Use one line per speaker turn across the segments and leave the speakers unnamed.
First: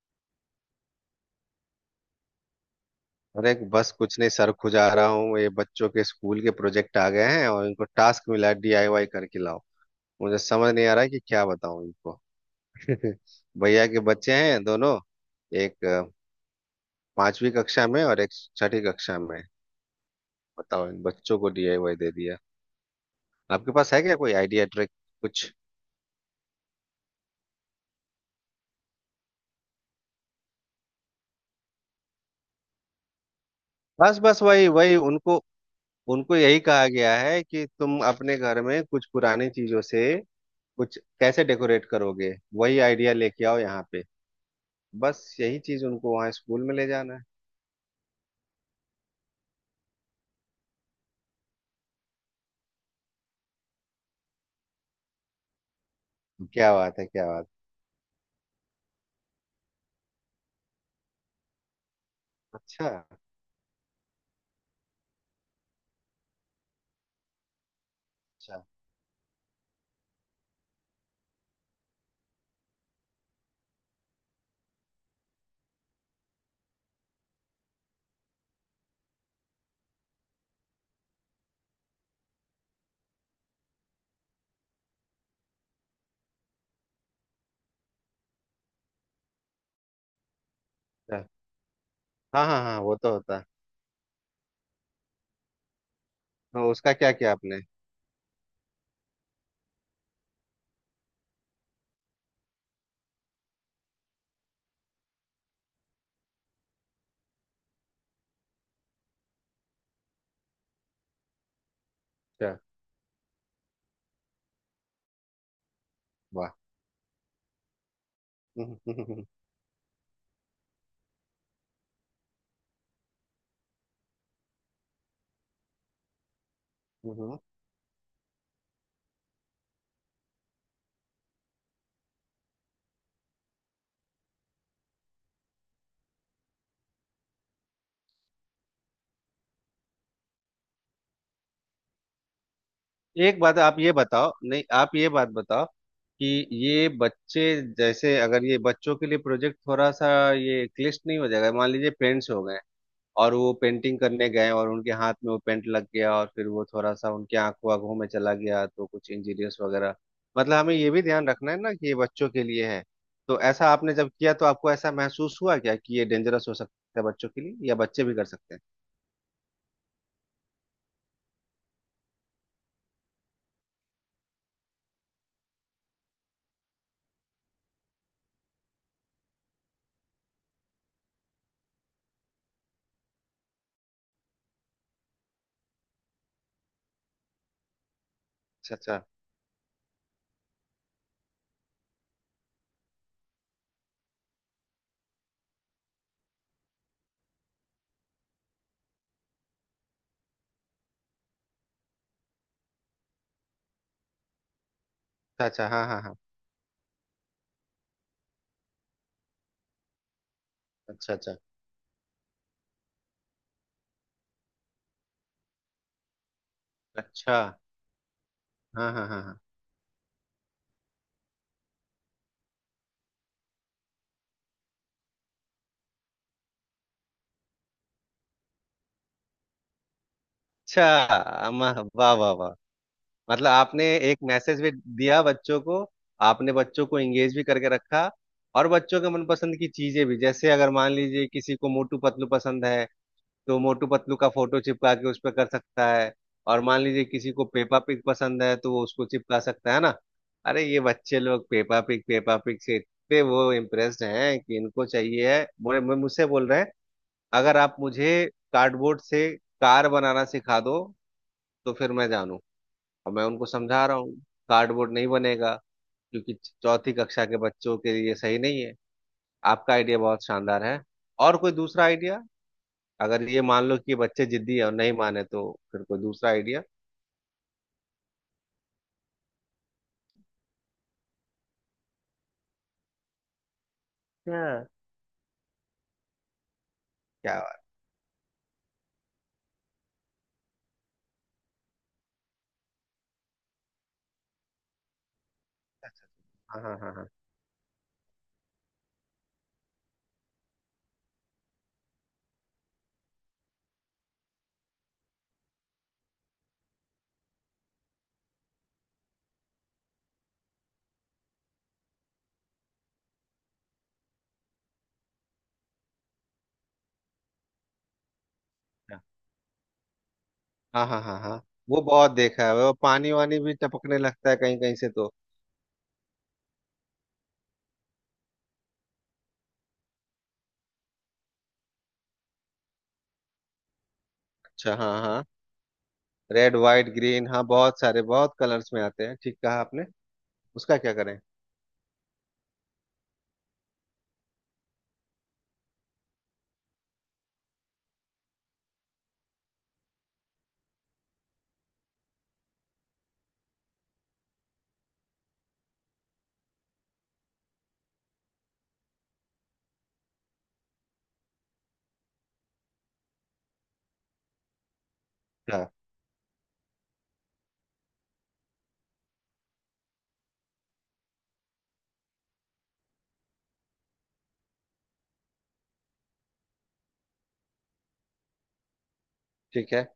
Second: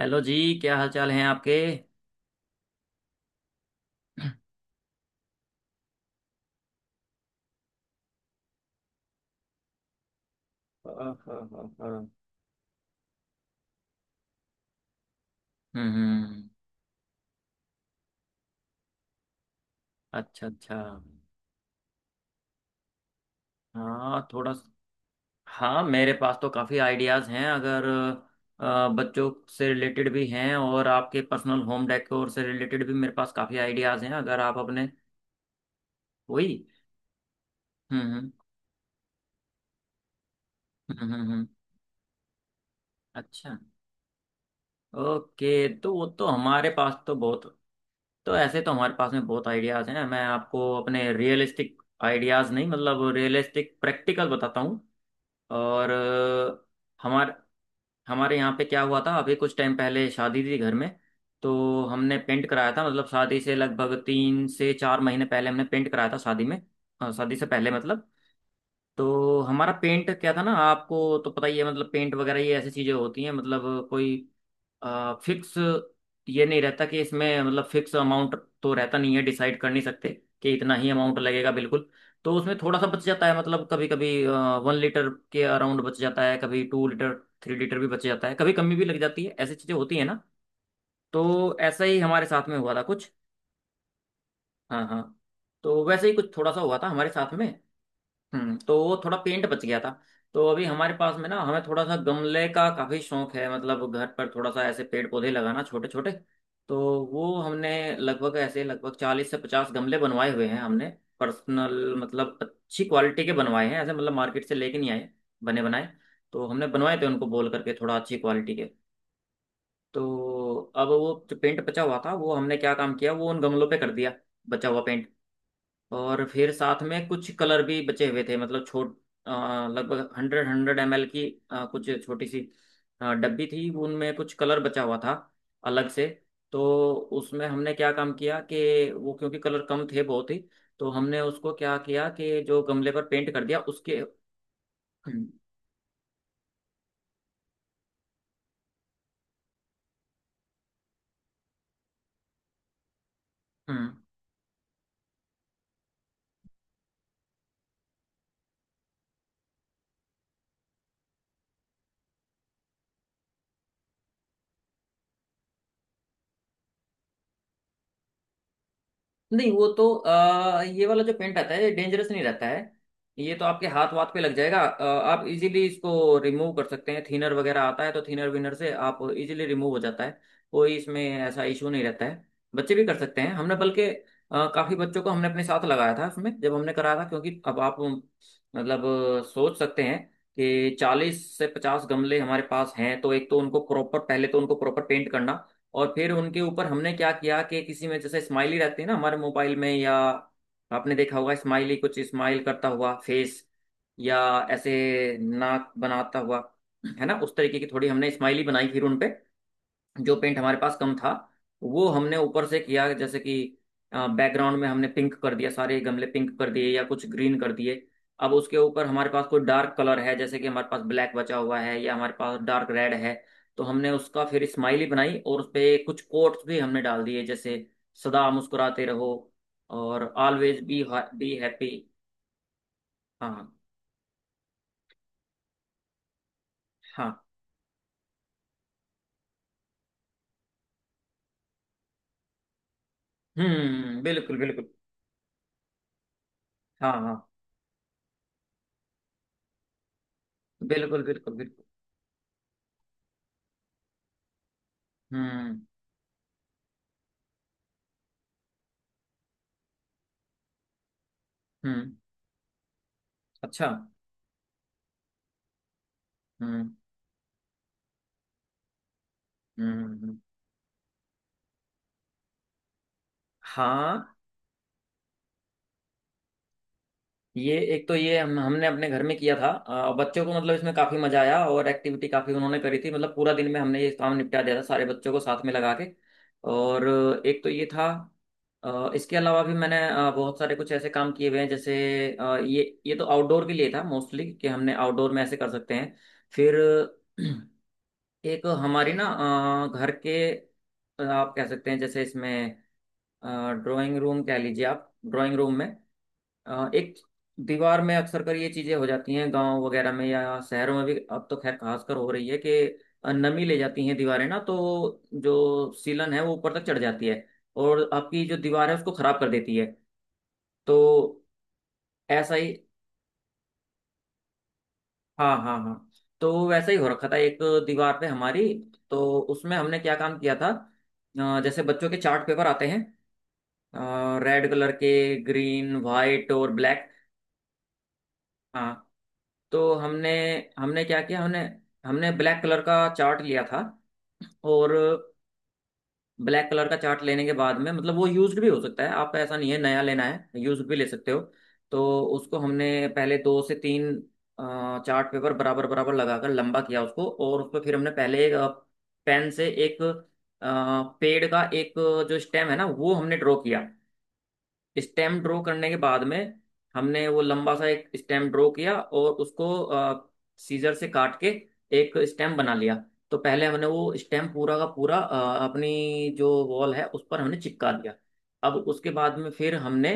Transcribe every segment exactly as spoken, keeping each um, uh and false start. Hello जी। क्या हाल चाल हैं आपके?
अरे बस कुछ नहीं
हाँ,
सर, खुजा रहा हूँ। ये बच्चों के स्कूल के प्रोजेक्ट आ गए हैं और इनको टास्क मिला है, डीआईवाई करके लाओ। मुझे समझ नहीं आ रहा है
हाँ,
कि क्या
हाँ,
बताऊँ
हाँ।
इनको। भैया के बच्चे हैं दोनों। एक अ,
हम्म।
पांचवी कक्षा में और एक छठी कक्षा में।
अच्छा, अच्छा।
बताओ, इन बच्चों को डीआईवाई दे दिया। आपके पास है क्या
हाँ,
कोई
थोड़ा
आइडिया,
स-
ट्रिक, कुछ?
हाँ, मेरे पास तो काफ़ी आइडियाज़ हैं अगर अ, बच्चों से रिलेटेड भी हैं और आपके पर्सनल होम डेकोर से रिलेटेड भी, मेरे पास काफ़ी आइडियाज़ हैं
बस
अगर
बस
आप
वही
अपने।
वही, उनको उनको यही
वही।
कहा गया है कि तुम
हम्म, हम्म,
अपने घर में कुछ पुरानी चीजों से कुछ
हम्म, हम्म,
कैसे
हम्म।
डेकोरेट करोगे। वही आइडिया लेके
अच्छा।
आओ यहाँ पे। बस यही
ओके,
चीज
तो वो
उनको
तो
वहाँ स्कूल
हमारे
में ले
पास तो
जाना है।
बहुत। तो ऐसे तो हमारे पास में बहुत आइडियाज हैं, मैं आपको अपने रियलिस्टिक आइडियाज नहीं मतलब रियलिस्टिक प्रैक्टिकल बताता हूँ। और
क्या बात है, क्या
हमारे
बात।
हमारे यहाँ पे क्या हुआ था, अभी कुछ टाइम पहले शादी थी घर में। तो हमने पेंट कराया
अच्छा
था
अच्छा
मतलब शादी से लगभग तीन से चार महीने पहले हमने पेंट कराया था शादी में। हाँ, शादी से पहले मतलब। तो हमारा पेंट क्या था ना, आपको तो पता ही है मतलब पेंट वगैरह ये ऐसी चीजें होती हैं, मतलब कोई फिक्स ये नहीं रहता कि इसमें मतलब फिक्स अमाउंट तो रहता नहीं है, डिसाइड कर नहीं सकते कि इतना ही अमाउंट लगेगा बिल्कुल। तो उसमें थोड़ा सा बच जाता है मतलब कभी कभी वन लीटर के अराउंड बच जाता है, कभी टू लीटर थ्री लीटर भी बच जाता है, कभी कमी भी लग जाती है, ऐसी चीज़ें होती है ना।
अच्छा।
तो ऐसा ही हमारे
हाँ
साथ में
हाँ
हुआ
हाँ,
था
वो तो
कुछ।
होता है।
हाँ, हाँ। तो वैसे ही कुछ थोड़ा सा
हाँ,
हुआ था
उसका
हमारे
क्या किया
साथ में।
आपने?
हम्म तो वो थोड़ा पेंट बच गया था। तो अभी हमारे पास में ना, हमें थोड़ा सा गमले का काफी शौक है, मतलब घर पर थोड़ा सा ऐसे पेड़ पौधे लगाना छोटे छोटे। तो वो हमने लगभग, ऐसे लगभग चालीस से पचास गमले बनवाए हुए हैं हमने। पर्सनल मतलब
अच्छा।
अच्छी क्वालिटी के बनवाए हैं, ऐसे मतलब मार्केट से लेके नहीं आए बने बनाए। तो
वाह।
हमने बनवाए थे उनको बोल करके, थोड़ा अच्छी क्वालिटी के।
हम्म।
तो अब वो जो पेंट बचा हुआ था, वो हमने क्या काम किया, वो उन गमलों पे कर दिया, बचा हुआ पेंट। और फिर साथ में कुछ
हम्म।
कलर भी बचे हुए थे, मतलब छोट अ, लगभग हंड्रेड हंड्रेड एम एल की अ, कुछ छोटी सी अ, डब्बी थी, उनमें कुछ कलर बचा हुआ था अलग से। तो उसमें हमने क्या काम किया कि वो, क्योंकि कलर कम थे बहुत ही, तो हमने उसको क्या किया कि जो गमले पर पेंट
एक
कर दिया
बात आप ये
उसके
बताओ, नहीं आप ये बात बताओ कि ये बच्चे, जैसे अगर ये बच्चों के लिए प्रोजेक्ट थोड़ा सा ये क्लिष्ट नहीं हो जाएगा? मान लीजिए पेरेंट्स हो गए और वो
हम्म।
पेंटिंग करने गए और उनके हाथ में वो पेंट लग गया और फिर वो थोड़ा सा उनके आंखों आंखों में चला गया तो कुछ इंजीरियस वगैरह। मतलब हमें ये भी ध्यान रखना है ना कि ये बच्चों के लिए है। तो ऐसा आपने जब किया तो आपको ऐसा महसूस हुआ क्या कि ये डेंजरस हो सकता है बच्चों के लिए, या बच्चे भी कर सकते हैं?
नहीं, वो तो आ, ये वाला जो पेंट आता है ये डेंजरस नहीं रहता है। ये तो आपके हाथ वाथ पे लग जाएगा, अ, आप इजीली इसको रिमूव कर सकते हैं, थिनर वगैरह आता है तो थिनर विनर से आप इजीली रिमूव हो जाता है। कोई इसमें ऐसा इशू नहीं रहता है। बच्चे भी कर सकते हैं, हमने बल्कि अ, काफी बच्चों को हमने अपने साथ लगाया था उसमें, जब हमने कराया था, क्योंकि अब आप मतलब
अच्छा
अ, सोच सकते हैं कि चालीस से पचास गमले हमारे पास हैं तो एक तो उनको प्रॉपर, पहले तो उनको प्रॉपर पेंट करना। और फिर उनके ऊपर हमने क्या किया कि किसी में जैसे स्माइली रहती है ना हमारे मोबाइल में, या आपने देखा होगा, स्माइली कुछ स्माइल करता हुआ फेस, या ऐसे
अच्छा अच्छा अच्छा,
नाक
हाँ हाँ हाँ।
बनाता हुआ, है ना, उस तरीके की थोड़ी हमने स्माइली बनाई फिर उनपे। जो पेंट हमारे पास कम था,
अच्छा अच्छा
वो हमने ऊपर से किया, जैसे कि बैकग्राउंड में हमने पिंक कर दिया, सारे गमले पिंक कर दिए या कुछ
अच्छा
ग्रीन कर
अच्छा,
दिए। अब उसके ऊपर
हाँ हाँ
हमारे
हाँ
पास
हाँ।
कोई डार्क कलर है, जैसे कि हमारे पास ब्लैक बचा हुआ है या हमारे पास डार्क रेड है, तो हमने उसका फिर स्माइली बनाई और उस पे कुछ कोट्स भी हमने डाल दिए जैसे सदा मुस्कुराते रहो और ऑलवेज बी
अच्छा।
Be happy.
अम्मा, वाह वाह वाह। मतलब
हाँ
आपने एक मैसेज भी दिया बच्चों को। आपने बच्चों को
हाँ।
एंगेज भी करके रखा और बच्चों के मनपसंद की चीजें भी, जैसे अगर मान लीजिए किसी को मोटू पतलू पसंद है तो मोटू
हम्म,
पतलू का
बिल्कुल
फोटो
बिल्कुल।
चिपका के उस पर कर सकता है और मान
हाँ,
लीजिए
हाँ।
किसी को पेपा पिग पसंद है तो वो उसको चिपका सकता है ना। अरे ये
बिल्कुल,
बच्चे
बिल्कुल,
लोग
बिल्कुल।
पेपा पिग पेपा पिग से इतने वो इम्प्रेस्ड हैं कि इनको चाहिए है,
हम्म,
बोले मैं- मुझसे बोल रहे हैं, अगर आप मुझे कार्डबोर्ड से कार बनाना सिखा दो तो
हम्म।
फिर मैं जानूंगा। और मैं उनको
अच्छा।
समझा रहा हूँ कार्डबोर्ड नहीं बनेगा क्योंकि
हम्म,
चौथी कक्षा के बच्चों के लिए सही नहीं है। आपका आइडिया
हम्म,
बहुत शानदार है। और कोई दूसरा आइडिया? अगर ये मान लो कि ये
हाँ।
बच्चे जिद्दी है और नहीं माने तो फिर कोई दूसरा आइडिया?
ये एक तो ये हम हमने अपने घर में किया था, अ, बच्चों को मतलब इसमें काफी मजा आया और एक्टिविटी काफी उन्होंने करी थी, मतलब पूरा दिन में हमने ये काम निपटा दिया था,
हाँ,
सारे बच्चों को साथ में लगा के। और
क्या
एक तो
बात
ये था। अ, इसके अलावा भी मैंने अ, बहुत सारे कुछ ऐसे काम किए हुए हैं, जैसे अ, ये ये तो आउटडोर के लिए था मोस्टली, कि हमने आउटडोर में ऐसे कर सकते
है?
हैं। फिर
हाँ हाँ हाँ हाँ
एक हमारी ना, अ, घर के अ, आप कह सकते हैं जैसे इसमें ड्राइंग रूम कह लीजिए, आप ड्राइंग रूम में अ, एक दीवार में अक्सर कर ये चीजें हो जाती हैं गांव वगैरह में या शहरों में भी, अब तो खैर खासकर हो रही है कि नमी ले जाती हैं दीवारें ना, तो जो सीलन है वो ऊपर तक चढ़ जाती है और आपकी जो दीवार है उसको खराब कर देती है। तो
हाँ हाँ हाँ हाँ, वो बहुत
ऐसा
देखा
ही,
है। वो पानी वानी भी टपकने लगता है कहीं कहीं से तो।
हाँ, हाँ, हाँ, तो वैसा ही हो रखा था एक दीवार पे हमारी। तो उसमें हमने क्या काम किया था, अ, जैसे बच्चों के चार्ट पेपर आते हैं रेड कलर
अच्छा,
के,
हाँ हाँ।
ग्रीन वाइट और
रेड वाइट
ब्लैक।
ग्रीन, हाँ बहुत सारे बहुत कलर्स में
हाँ।
आते हैं, ठीक कहा
तो
आपने।
हमने
उसका
हमने
क्या
क्या
करें?
किया, हमने हमने ब्लैक कलर का चार्ट लिया था। और ब्लैक कलर का चार्ट लेने के बाद में, मतलब वो यूज्ड भी हो सकता है आपका, ऐसा नहीं है नया लेना है, यूज्ड भी ले सकते हो। तो उसको हमने पहले दो से तीन अ, चार्ट पेपर बराबर बराबर लगाकर लंबा किया उसको, और उस पर फिर हमने पहले एक अ, पेन से एक अ, पेड़ का एक जो स्टेम है ना वो हमने ड्रॉ किया। स्टेम ड्रॉ करने
हाँ
के बाद में हमने वो लंबा सा एक स्टेम ड्रॉ किया और उसको सीजर से काट के एक स्टेम बना लिया। तो पहले हमने वो स्टेम पूरा का पूरा अ, अपनी जो वॉल है उस पर हमने चिपका दिया। अब उसके बाद में फिर
ठीक है।
हमने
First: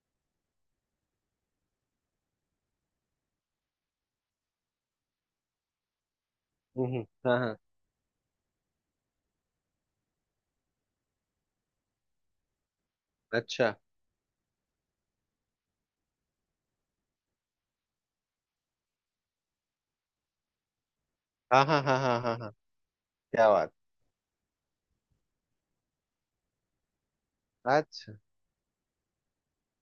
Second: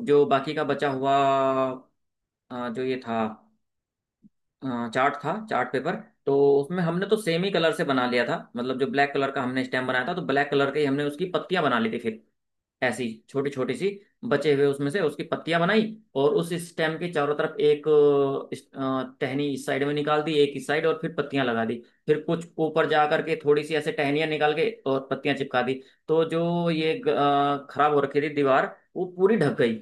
जो बाकी का बचा हुआ अ, जो ये था अ, चार्ट था चार्ट पेपर, तो उसमें
हम्म हम्म,
हमने तो
हाँ
सेम ही
हाँ।
कलर से बना लिया था, मतलब जो ब्लैक कलर का हमने स्टेम बनाया था तो ब्लैक कलर के ही हमने उसकी पत्तियां बना ली थी फिर, ऐसी छोटी छोटी
अच्छा,
सी, बचे हुए उसमें से उसकी पत्तियां बनाई। और उस स्टेम के चारों तरफ एक अ, इस- अ, टहनी इस साइड में निकाल दी, एक इस साइड, और फिर पत्तियां लगा
हाँ
दी।
हाँ हाँ
फिर
हाँ हाँ
कुछ
हाँ।
ऊपर जा करके
क्या
थोड़ी
बात।
सी ऐसे टहनियां निकाल के और पत्तियां चिपका दी। तो जो ये ग- अ, खराब हो
अच्छा।
रखी थी दीवार, वो पूरी ढक गई।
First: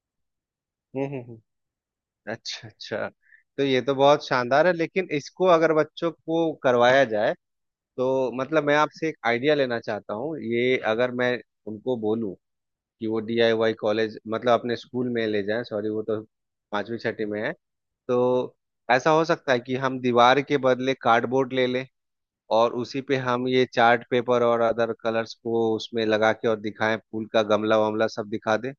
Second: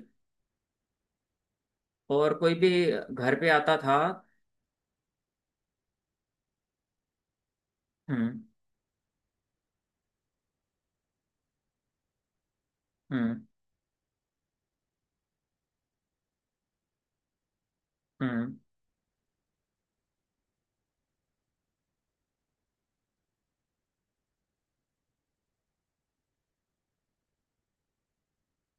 हम्म हम्म हम्म।
और कोई
अच्छा
भी
अच्छा।
घर पे
तो
आता
ये तो
था।
बहुत शानदार है, लेकिन इसको अगर बच्चों को करवाया जाए तो,
हम्म,
मतलब मैं आपसे एक आइडिया लेना चाहता हूँ। ये अगर मैं उनको बोलूँ कि वो
हम्म,
डीआईवाई कॉलेज मतलब अपने स्कूल में ले जाएं, सॉरी वो तो पांचवी छठी में है। तो
हम्म।
ऐसा हो सकता है कि हम दीवार के बदले कार्डबोर्ड ले लें और उसी पे हम ये चार्ट पेपर और अदर कलर्स को उसमें लगा के और दिखाएं, फूल का गमला वमला सब दिखा दें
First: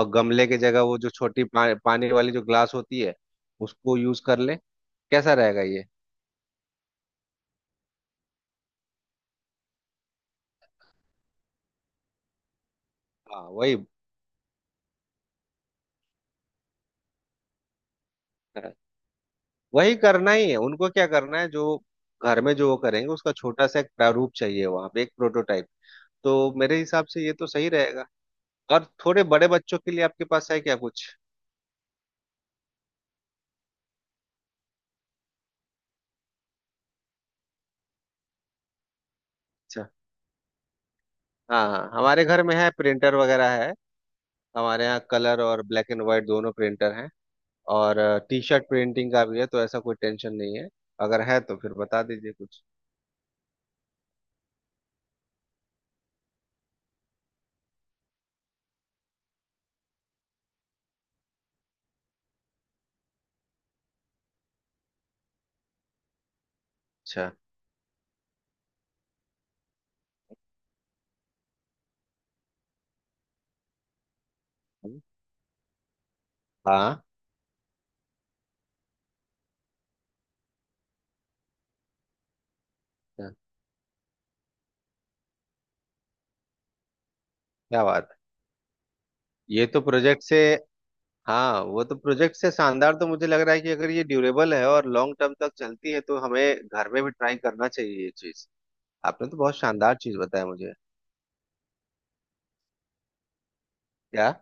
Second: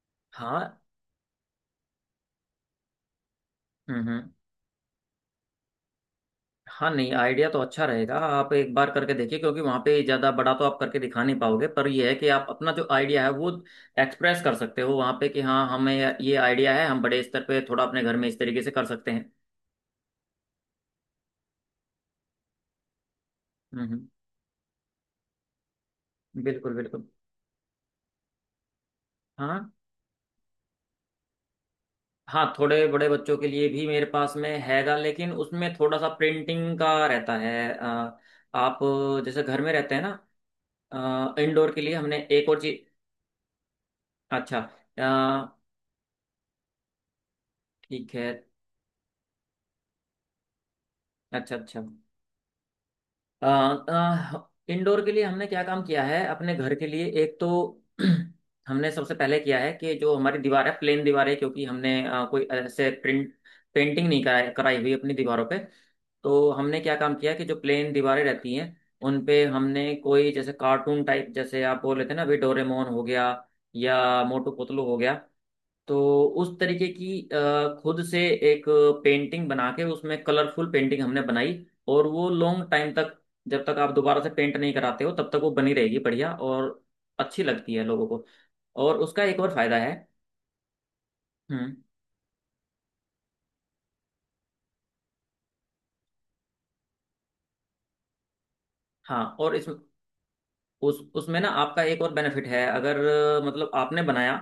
और गमले की
हाँ।
जगह वो जो छोटी पा, पानी वाली जो ग्लास होती है उसको
हम्म,
यूज
हम्म।
कर ले। कैसा रहेगा ये?
हाँ, नहीं, आइडिया तो अच्छा रहेगा, आप एक बार करके देखिए क्योंकि वहाँ पे ज़्यादा बड़ा तो आप करके दिखा नहीं पाओगे, पर यह है कि आप अपना जो आइडिया है
हाँ
वो
वही।
एक्सप्रेस कर सकते हो वहाँ पे कि हाँ, हमें ये आइडिया है, हम बड़े स्तर पे थोड़ा अपने घर में इस तरीके से कर सकते हैं।
वही करना ही है उनको, क्या करना है, जो घर में जो वो करेंगे उसका छोटा सा एक
हम्म,
प्रारूप चाहिए वहां पे, एक प्रोटोटाइप। तो
बिल्कुल
मेरे हिसाब
बिल्कुल।
से ये तो सही रहेगा। और थोड़े बड़े
हाँ,
बच्चों के लिए आपके पास है क्या कुछ?
हाँ, थोड़े बड़े बच्चों के लिए भी मेरे पास में हैगा, लेकिन उसमें थोड़ा सा प्रिंटिंग का रहता है, अ, आप जैसे घर में
अच्छा,
रहते हैं ना,
हाँ
इंडोर के
हाँ,
लिए हमने
हमारे घर
एक
में
और
है,
चीज।
प्रिंटर वगैरह है।
अच्छा।
हमारे यहाँ
अ,
कलर और ब्लैक एंड व्हाइट दोनों प्रिंटर हैं और
ठीक है।
टी शर्ट प्रिंटिंग का भी है तो ऐसा कोई टेंशन नहीं है। अगर है
अच्छा,
तो फिर
अच्छा।
बता दीजिए कुछ।
अ, अ, इंडोर के लिए हमने क्या काम किया है अपने घर के लिए, एक तो हमने सबसे पहले किया है कि जो हमारी दीवार है प्लेन दीवार है, क्योंकि हमने अ, कोई ऐसे प्रिंट पेंटिंग नहीं कराई, कराई हुई अपनी दीवारों पे। तो हमने क्या काम
अच्छा
किया कि जो प्लेन दीवारें रहती हैं उन पे हमने कोई जैसे कार्टून टाइप, जैसे आप बोल रहे थे ना अभी, डोरेमोन हो गया या मोटू पतलू हो
हाँ
गया, तो उस तरीके
हाँ,
की अ, खुद से एक पेंटिंग बना के उसमें कलरफुल पेंटिंग हमने बनाई। और वो लॉन्ग टाइम तक, जब तक आप दोबारा से पेंट नहीं कराते हो तब तक वो बनी रहेगी, बढ़िया और अच्छी लगती है
क्या
लोगों
बात है।
को। और उसका एक और
ये
फायदा
तो
है।
प्रोजेक्ट से, हाँ
हम्म।
वो तो प्रोजेक्ट से शानदार तो मुझे लग रहा है कि अगर ये ड्यूरेबल है और लॉन्ग टर्म तक चलती है तो हमें घर में भी ट्राई करना चाहिए ये चीज।
हाँ,
आपने तो
और
बहुत
इस
शानदार चीज बताया मुझे।
उस उसमें ना आपका एक और बेनिफिट है अगर, अ, मतलब आपने
क्या?
बनाया,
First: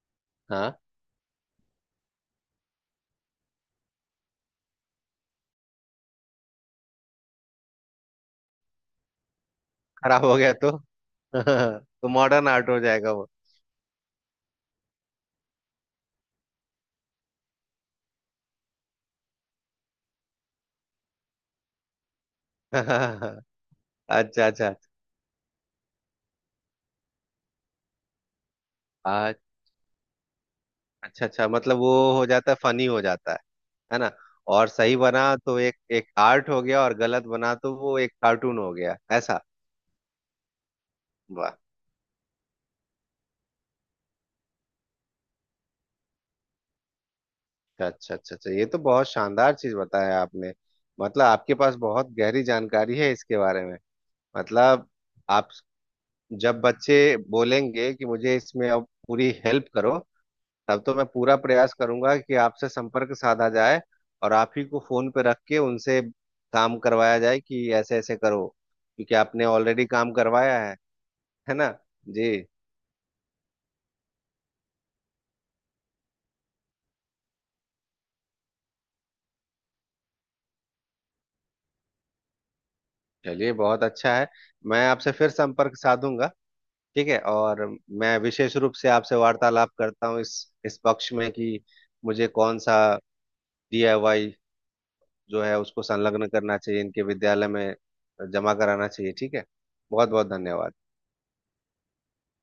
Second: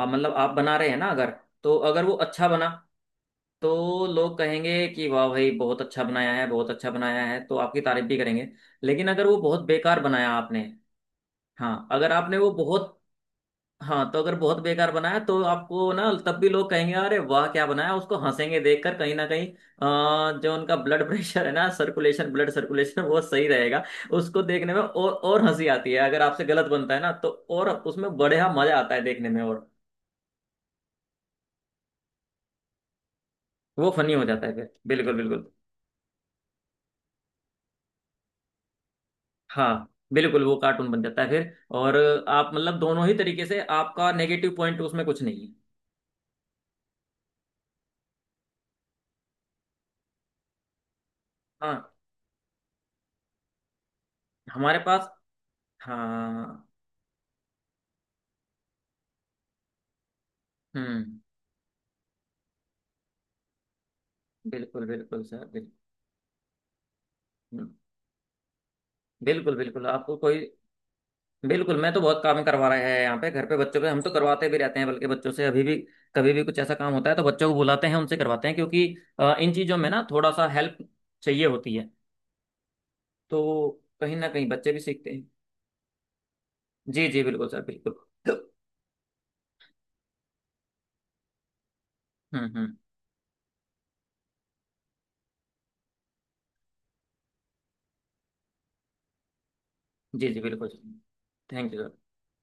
आप मतलब आप बना
हाँ,
रहे हैं ना, अगर तो अगर वो अच्छा बना तो लोग कहेंगे कि वाह भाई बहुत अच्छा बनाया है बहुत अच्छा बनाया है, तो आपकी तारीफ भी करेंगे। लेकिन अगर वो बहुत बेकार
खराब
बनाया
हो गया
आपने,
तो
हाँ
तो
अगर आपने
मॉडर्न
वो
आर्ट हो
बहुत,
जाएगा वो।
हाँ तो अगर बहुत बेकार बनाया तो आपको ना तब भी लोग कहेंगे अरे वाह क्या बनाया, उसको हंसेंगे देखकर, कहीं ना कहीं अ, जो उनका ब्लड प्रेशर है ना सर्कुलेशन, ब्लड सर्कुलेशन वो सही रहेगा। उसको
अच्छा
देखने
अच्छा।
में, और और हंसी आती है अगर आपसे गलत बनता है ना, तो और उसमें बढ़िया मजा आता है देखने
आ-
में और,
अच्छा अच्छा, मतलब वो हो जाता है, फनी हो जाता है।
वो
है ना?
फनी हो जाता है
और
फिर,
सही
बिल्कुल
बना
बिल्कुल।
तो एक एक आर्ट हो गया और गलत बना तो वो एक कार्टून हो गया, ऐसा।
हाँ, बिल्कुल वो कार्टून बन जाता है फिर।
वाह।
और आप मतलब दोनों ही तरीके से आपका नेगेटिव पॉइंट उसमें कुछ नहीं है।
अच्छा अच्छा अच्छा, ये तो बहुत शानदार चीज बताया आपने। मतलब आपके पास
हाँ,
बहुत गहरी जानकारी है इसके बारे में।
हमारे
मतलब
पास।
आप, जब
हाँ।
बच्चे बोलेंगे कि मुझे इसमें अब पूरी हेल्प करो तब तो मैं
हम्म,
पूरा प्रयास करूंगा कि आपसे संपर्क साधा जाए और आप ही को
बिल्कुल
फोन पे
बिल्कुल
रख
सर
के
बिल्कुल।
उनसे काम करवाया जाए कि
हम्म,
ऐसे ऐसे करो, क्योंकि आपने
बिल्कुल
ऑलरेडी
बिल्कुल,
काम
आपको कोई
करवाया है। है ना
बिल्कुल, मैं तो बहुत
जी?
काम करवा रहे हैं यहाँ पे घर पे बच्चों पे, हम तो करवाते भी रहते हैं बल्कि बच्चों से, अभी भी कभी भी कुछ ऐसा काम होता है तो बच्चों को बुलाते हैं, उनसे करवाते हैं, क्योंकि अ, इन चीज़ों में ना थोड़ा सा हेल्प चाहिए होती है।
चलिए
तो
बहुत अच्छा
कहीं
है।
ना कहीं बच्चे भी
मैं
सीखते
आपसे
हैं।
फिर संपर्क साधूंगा,
जी
ठीक है।
जी बिल्कुल सर
और
बिल्कुल।
मैं विशेष रूप से आपसे वार्तालाप करता हूँ इस इस पक्ष में कि मुझे
हम्म,
कौन
हम्म।
सा डीआईवाई जो है उसको संलग्न करना चाहिए, इनके विद्यालय में जमा कराना चाहिए, ठीक है। बहुत बहुत
जी जी
धन्यवाद।
बिल्कुल। Thank you.